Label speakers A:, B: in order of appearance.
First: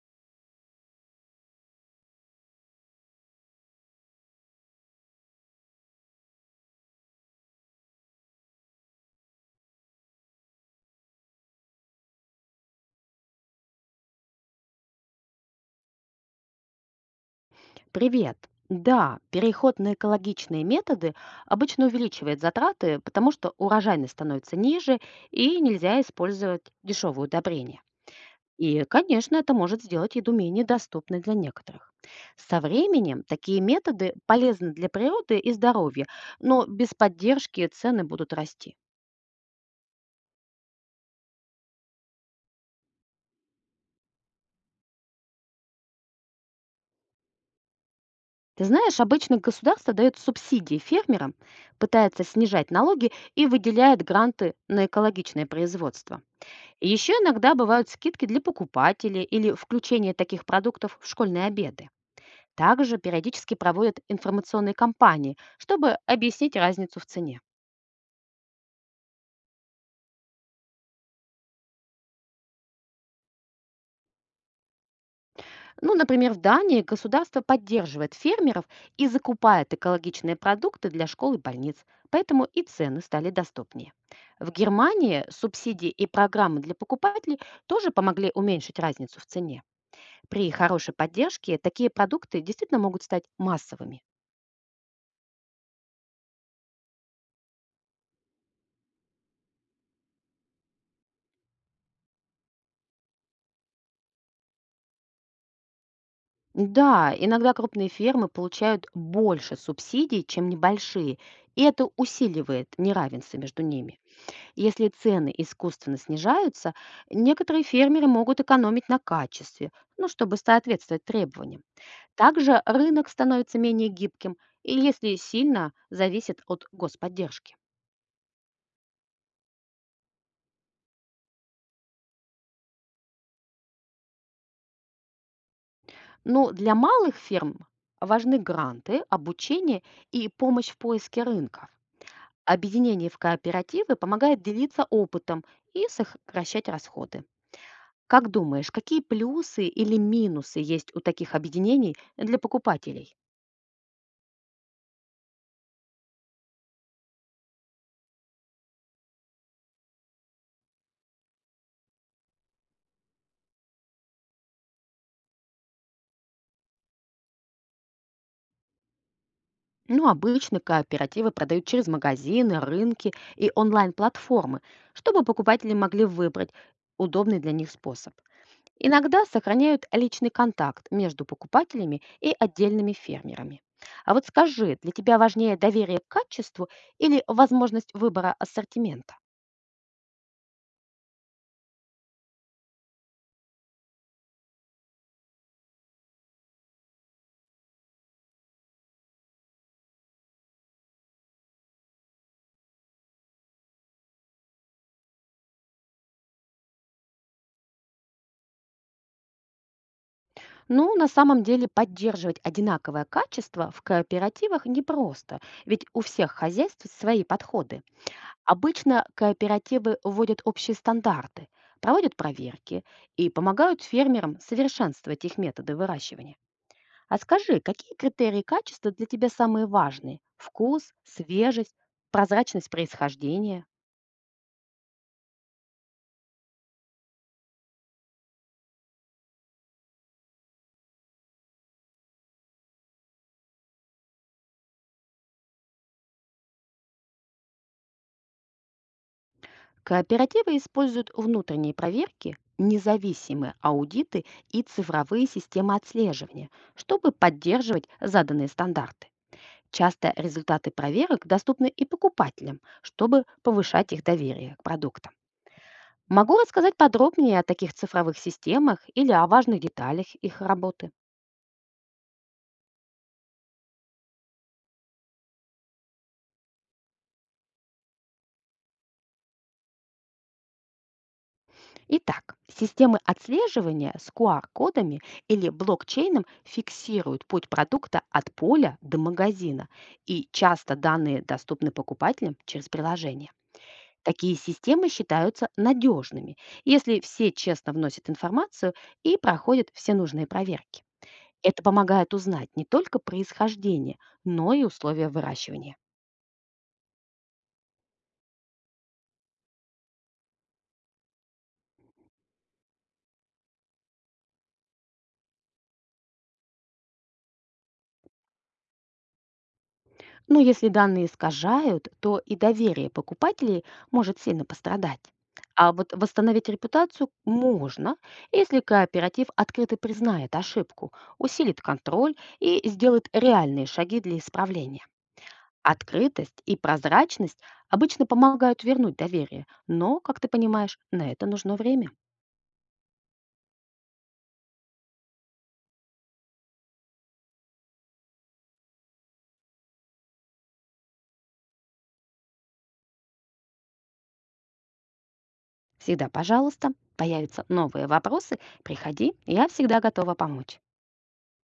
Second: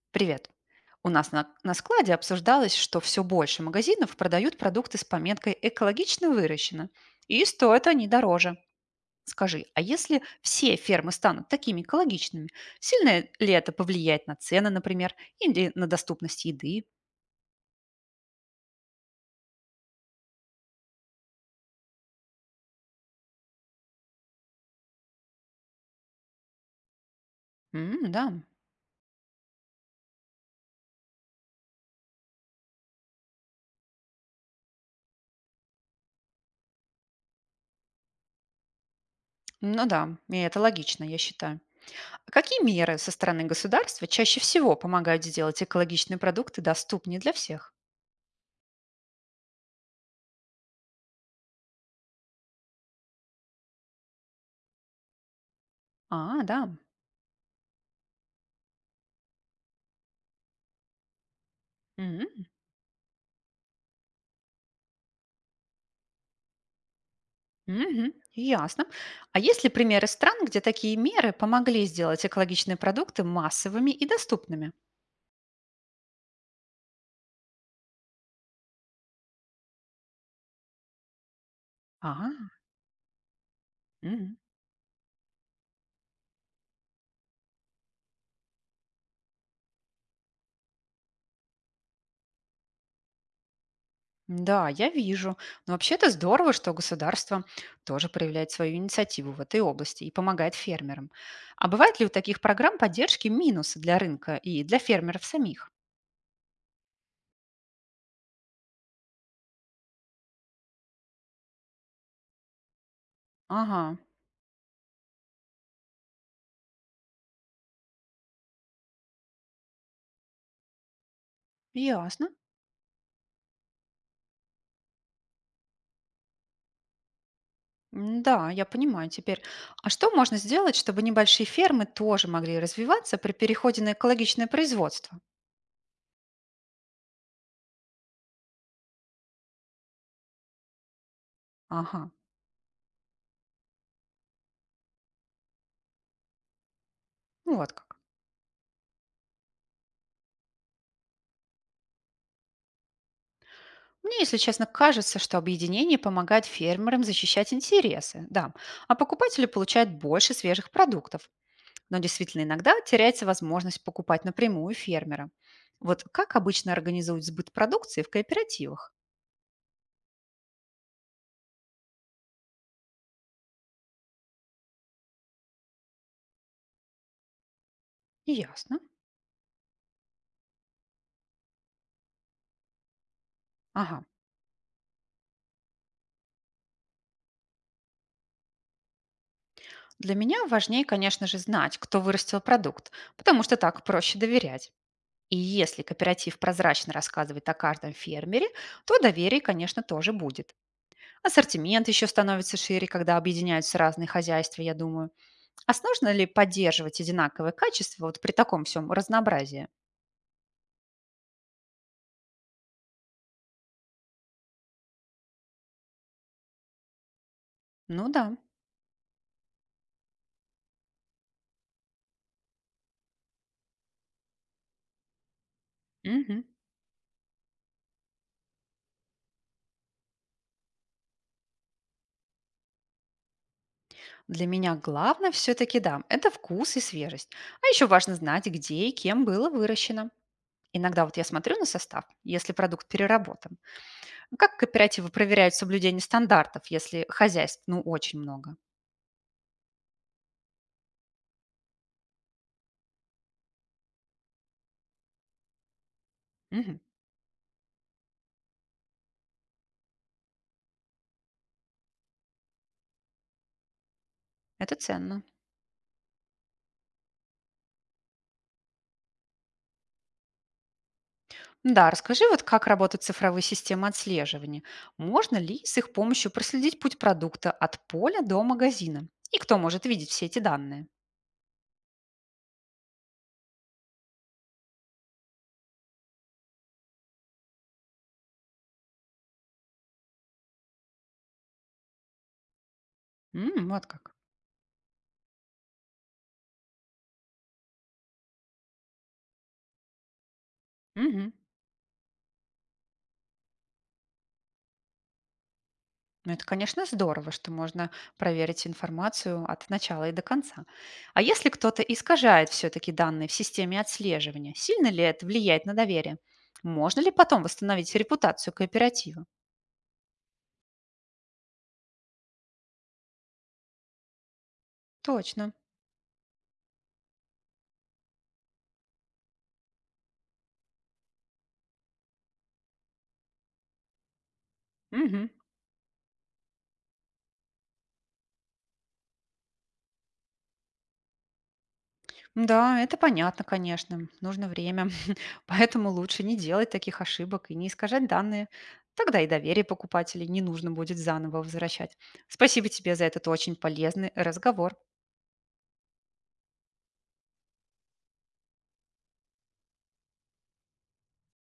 A: Привет. У нас на складе обсуждалось, что все больше магазинов продают продукты с пометкой «экологично выращено», и стоят они дороже. Скажи, а если все фермы станут такими экологичными, сильно ли это повлияет на цены, например, или на доступность еды?
B: Привет. Да, переход на экологичные методы обычно увеличивает затраты, потому что урожайность становится ниже и нельзя использовать дешевые удобрения.
A: М, да,
B: И, конечно, это может сделать еду менее доступной для некоторых. Со временем такие методы полезны для природы и здоровья, но без поддержки цены будут расти.
A: ну да, и это логично, я считаю. А какие меры со стороны государства чаще всего помогают сделать экологичные продукты доступнее для всех?
B: Ты знаешь, обычно государство дает субсидии фермерам, пытается снижать налоги и выделяет гранты на экологичное производство.
A: А, да.
B: Еще иногда бывают скидки для покупателей или включение таких продуктов в школьные обеды. Также периодически проводят информационные кампании, чтобы объяснить разницу в цене.
A: Мгм. Ясно. А есть ли примеры стран, где такие меры помогли сделать экологичные продукты массовыми и доступными?
B: Ну, например, в Дании государство поддерживает фермеров и закупает экологичные продукты для школ и больниц, поэтому
A: Ага.
B: и цены стали доступнее.
A: Мгм.
B: В Германии субсидии и программы для покупателей тоже помогли уменьшить разницу в цене. При хорошей поддержке такие продукты действительно могут стать массовыми.
A: Да, я вижу. Но вообще это здорово, что государство тоже проявляет свою инициативу в этой области и помогает фермерам. А бывают ли у таких программ поддержки минусы для рынка и для фермеров самих?
B: Да, иногда крупные фермы получают больше субсидий, чем небольшие, и это усиливает неравенство между
A: Ага,
B: ними. Если цены искусственно снижаются, некоторые фермеры могут экономить на качестве, ну, чтобы соответствовать требованиям.
A: ясно.
B: Также рынок становится менее гибким, и если сильно зависит от господдержки.
A: М, да, я понимаю теперь. А что можно сделать, чтобы небольшие фермы тоже могли развиваться при переходе на экологичное производство?
B: Но для малых ферм важны гранты, обучение и помощь в поиске рынков.
A: Ага.
B: Объединение в кооперативы помогает делиться опытом и сокращать расходы.
A: Ну, вот как.
B: Как думаешь, какие плюсы или минусы есть у таких объединений для покупателей?
A: Мне, если честно, кажется, что объединение помогает фермерам защищать интересы, да, а покупатели получают больше свежих продуктов. Но действительно иногда теряется возможность покупать напрямую фермера. Вот как обычно организуют сбыт продукции в кооперативах?
B: Ну, обычно кооперативы продают через магазины, рынки и онлайн-платформы, чтобы покупатели могли выбрать удобный для них способ.
A: Ясно.
B: Иногда сохраняют личный контакт между покупателями и отдельными фермерами.
A: Ага.
B: А вот скажи, для тебя важнее доверие к качеству или возможность выбора ассортимента?
A: Для меня важнее, конечно же, знать, кто вырастил продукт, потому что так проще доверять. И если кооператив прозрачно рассказывает о каждом фермере, то доверие, конечно, тоже будет. Ассортимент еще становится шире, когда объединяются разные хозяйства, я думаю. А сложно ли поддерживать одинаковое качество вот при таком всем разнообразии?
B: Ну, на самом деле поддерживать одинаковое качество в кооперативах непросто, ведь у всех хозяйств свои подходы.
A: Ну да.
B: Обычно кооперативы вводят общие стандарты, проводят проверки и помогают фермерам совершенствовать их методы выращивания.
A: Мгм.
B: А скажи, какие критерии качества для тебя самые важные? Вкус, свежесть, прозрачность происхождения?
A: Для меня главное все-таки, да, это вкус и свежесть. А еще важно знать, где и кем было выращено. Иногда вот я смотрю на состав, если продукт переработан. Как кооперативы проверяют соблюдение стандартов, если хозяйств, ну, очень много?
B: Кооперативы используют внутренние проверки, независимые аудиты и цифровые системы отслеживания,
A: Мгм.
B: чтобы поддерживать заданные стандарты. Часто результаты проверок доступны и покупателям, чтобы повышать их доверие к
A: Это
B: продуктам.
A: ценно.
B: Могу рассказать подробнее о таких цифровых системах или о важных деталях их работы.
A: Да, расскажи, вот как работают цифровые системы отслеживания. Можно ли с их помощью проследить путь продукта от поля до магазина? И кто может видеть все эти данные?
B: Итак, системы отслеживания с QR-кодами или блокчейном фиксируют путь продукта от поля до магазина, и часто данные доступны покупателям через приложение.
A: М, вот как.
B: Такие системы считаются надежными, если все честно вносят информацию и проходят все нужные проверки.
A: Мгм.
B: Это помогает узнать не только происхождение, но и условия выращивания.
A: Ну, это, конечно, здорово, что можно проверить информацию от начала и до конца. А если кто-то искажает все-таки данные в системе отслеживания, сильно ли это влияет на доверие? Можно ли потом восстановить репутацию кооператива?
B: Но если данные искажают, то и доверие покупателей может сильно пострадать.
A: Точно.
B: А вот восстановить репутацию можно, если кооператив открыто признает ошибку, усилит контроль и сделает реальные шаги для исправления.
A: Мгм.
B: Открытость и прозрачность обычно помогают вернуть доверие, но, как ты понимаешь, на это нужно время.
A: Да, это понятно, конечно. Нужно время. Поэтому лучше не делать таких ошибок и не искажать данные. Тогда и доверие покупателей не нужно будет заново возвращать. Спасибо тебе за этот очень полезный разговор.
B: Всегда, пожалуйста, появятся новые вопросы, приходи, я всегда готова помочь.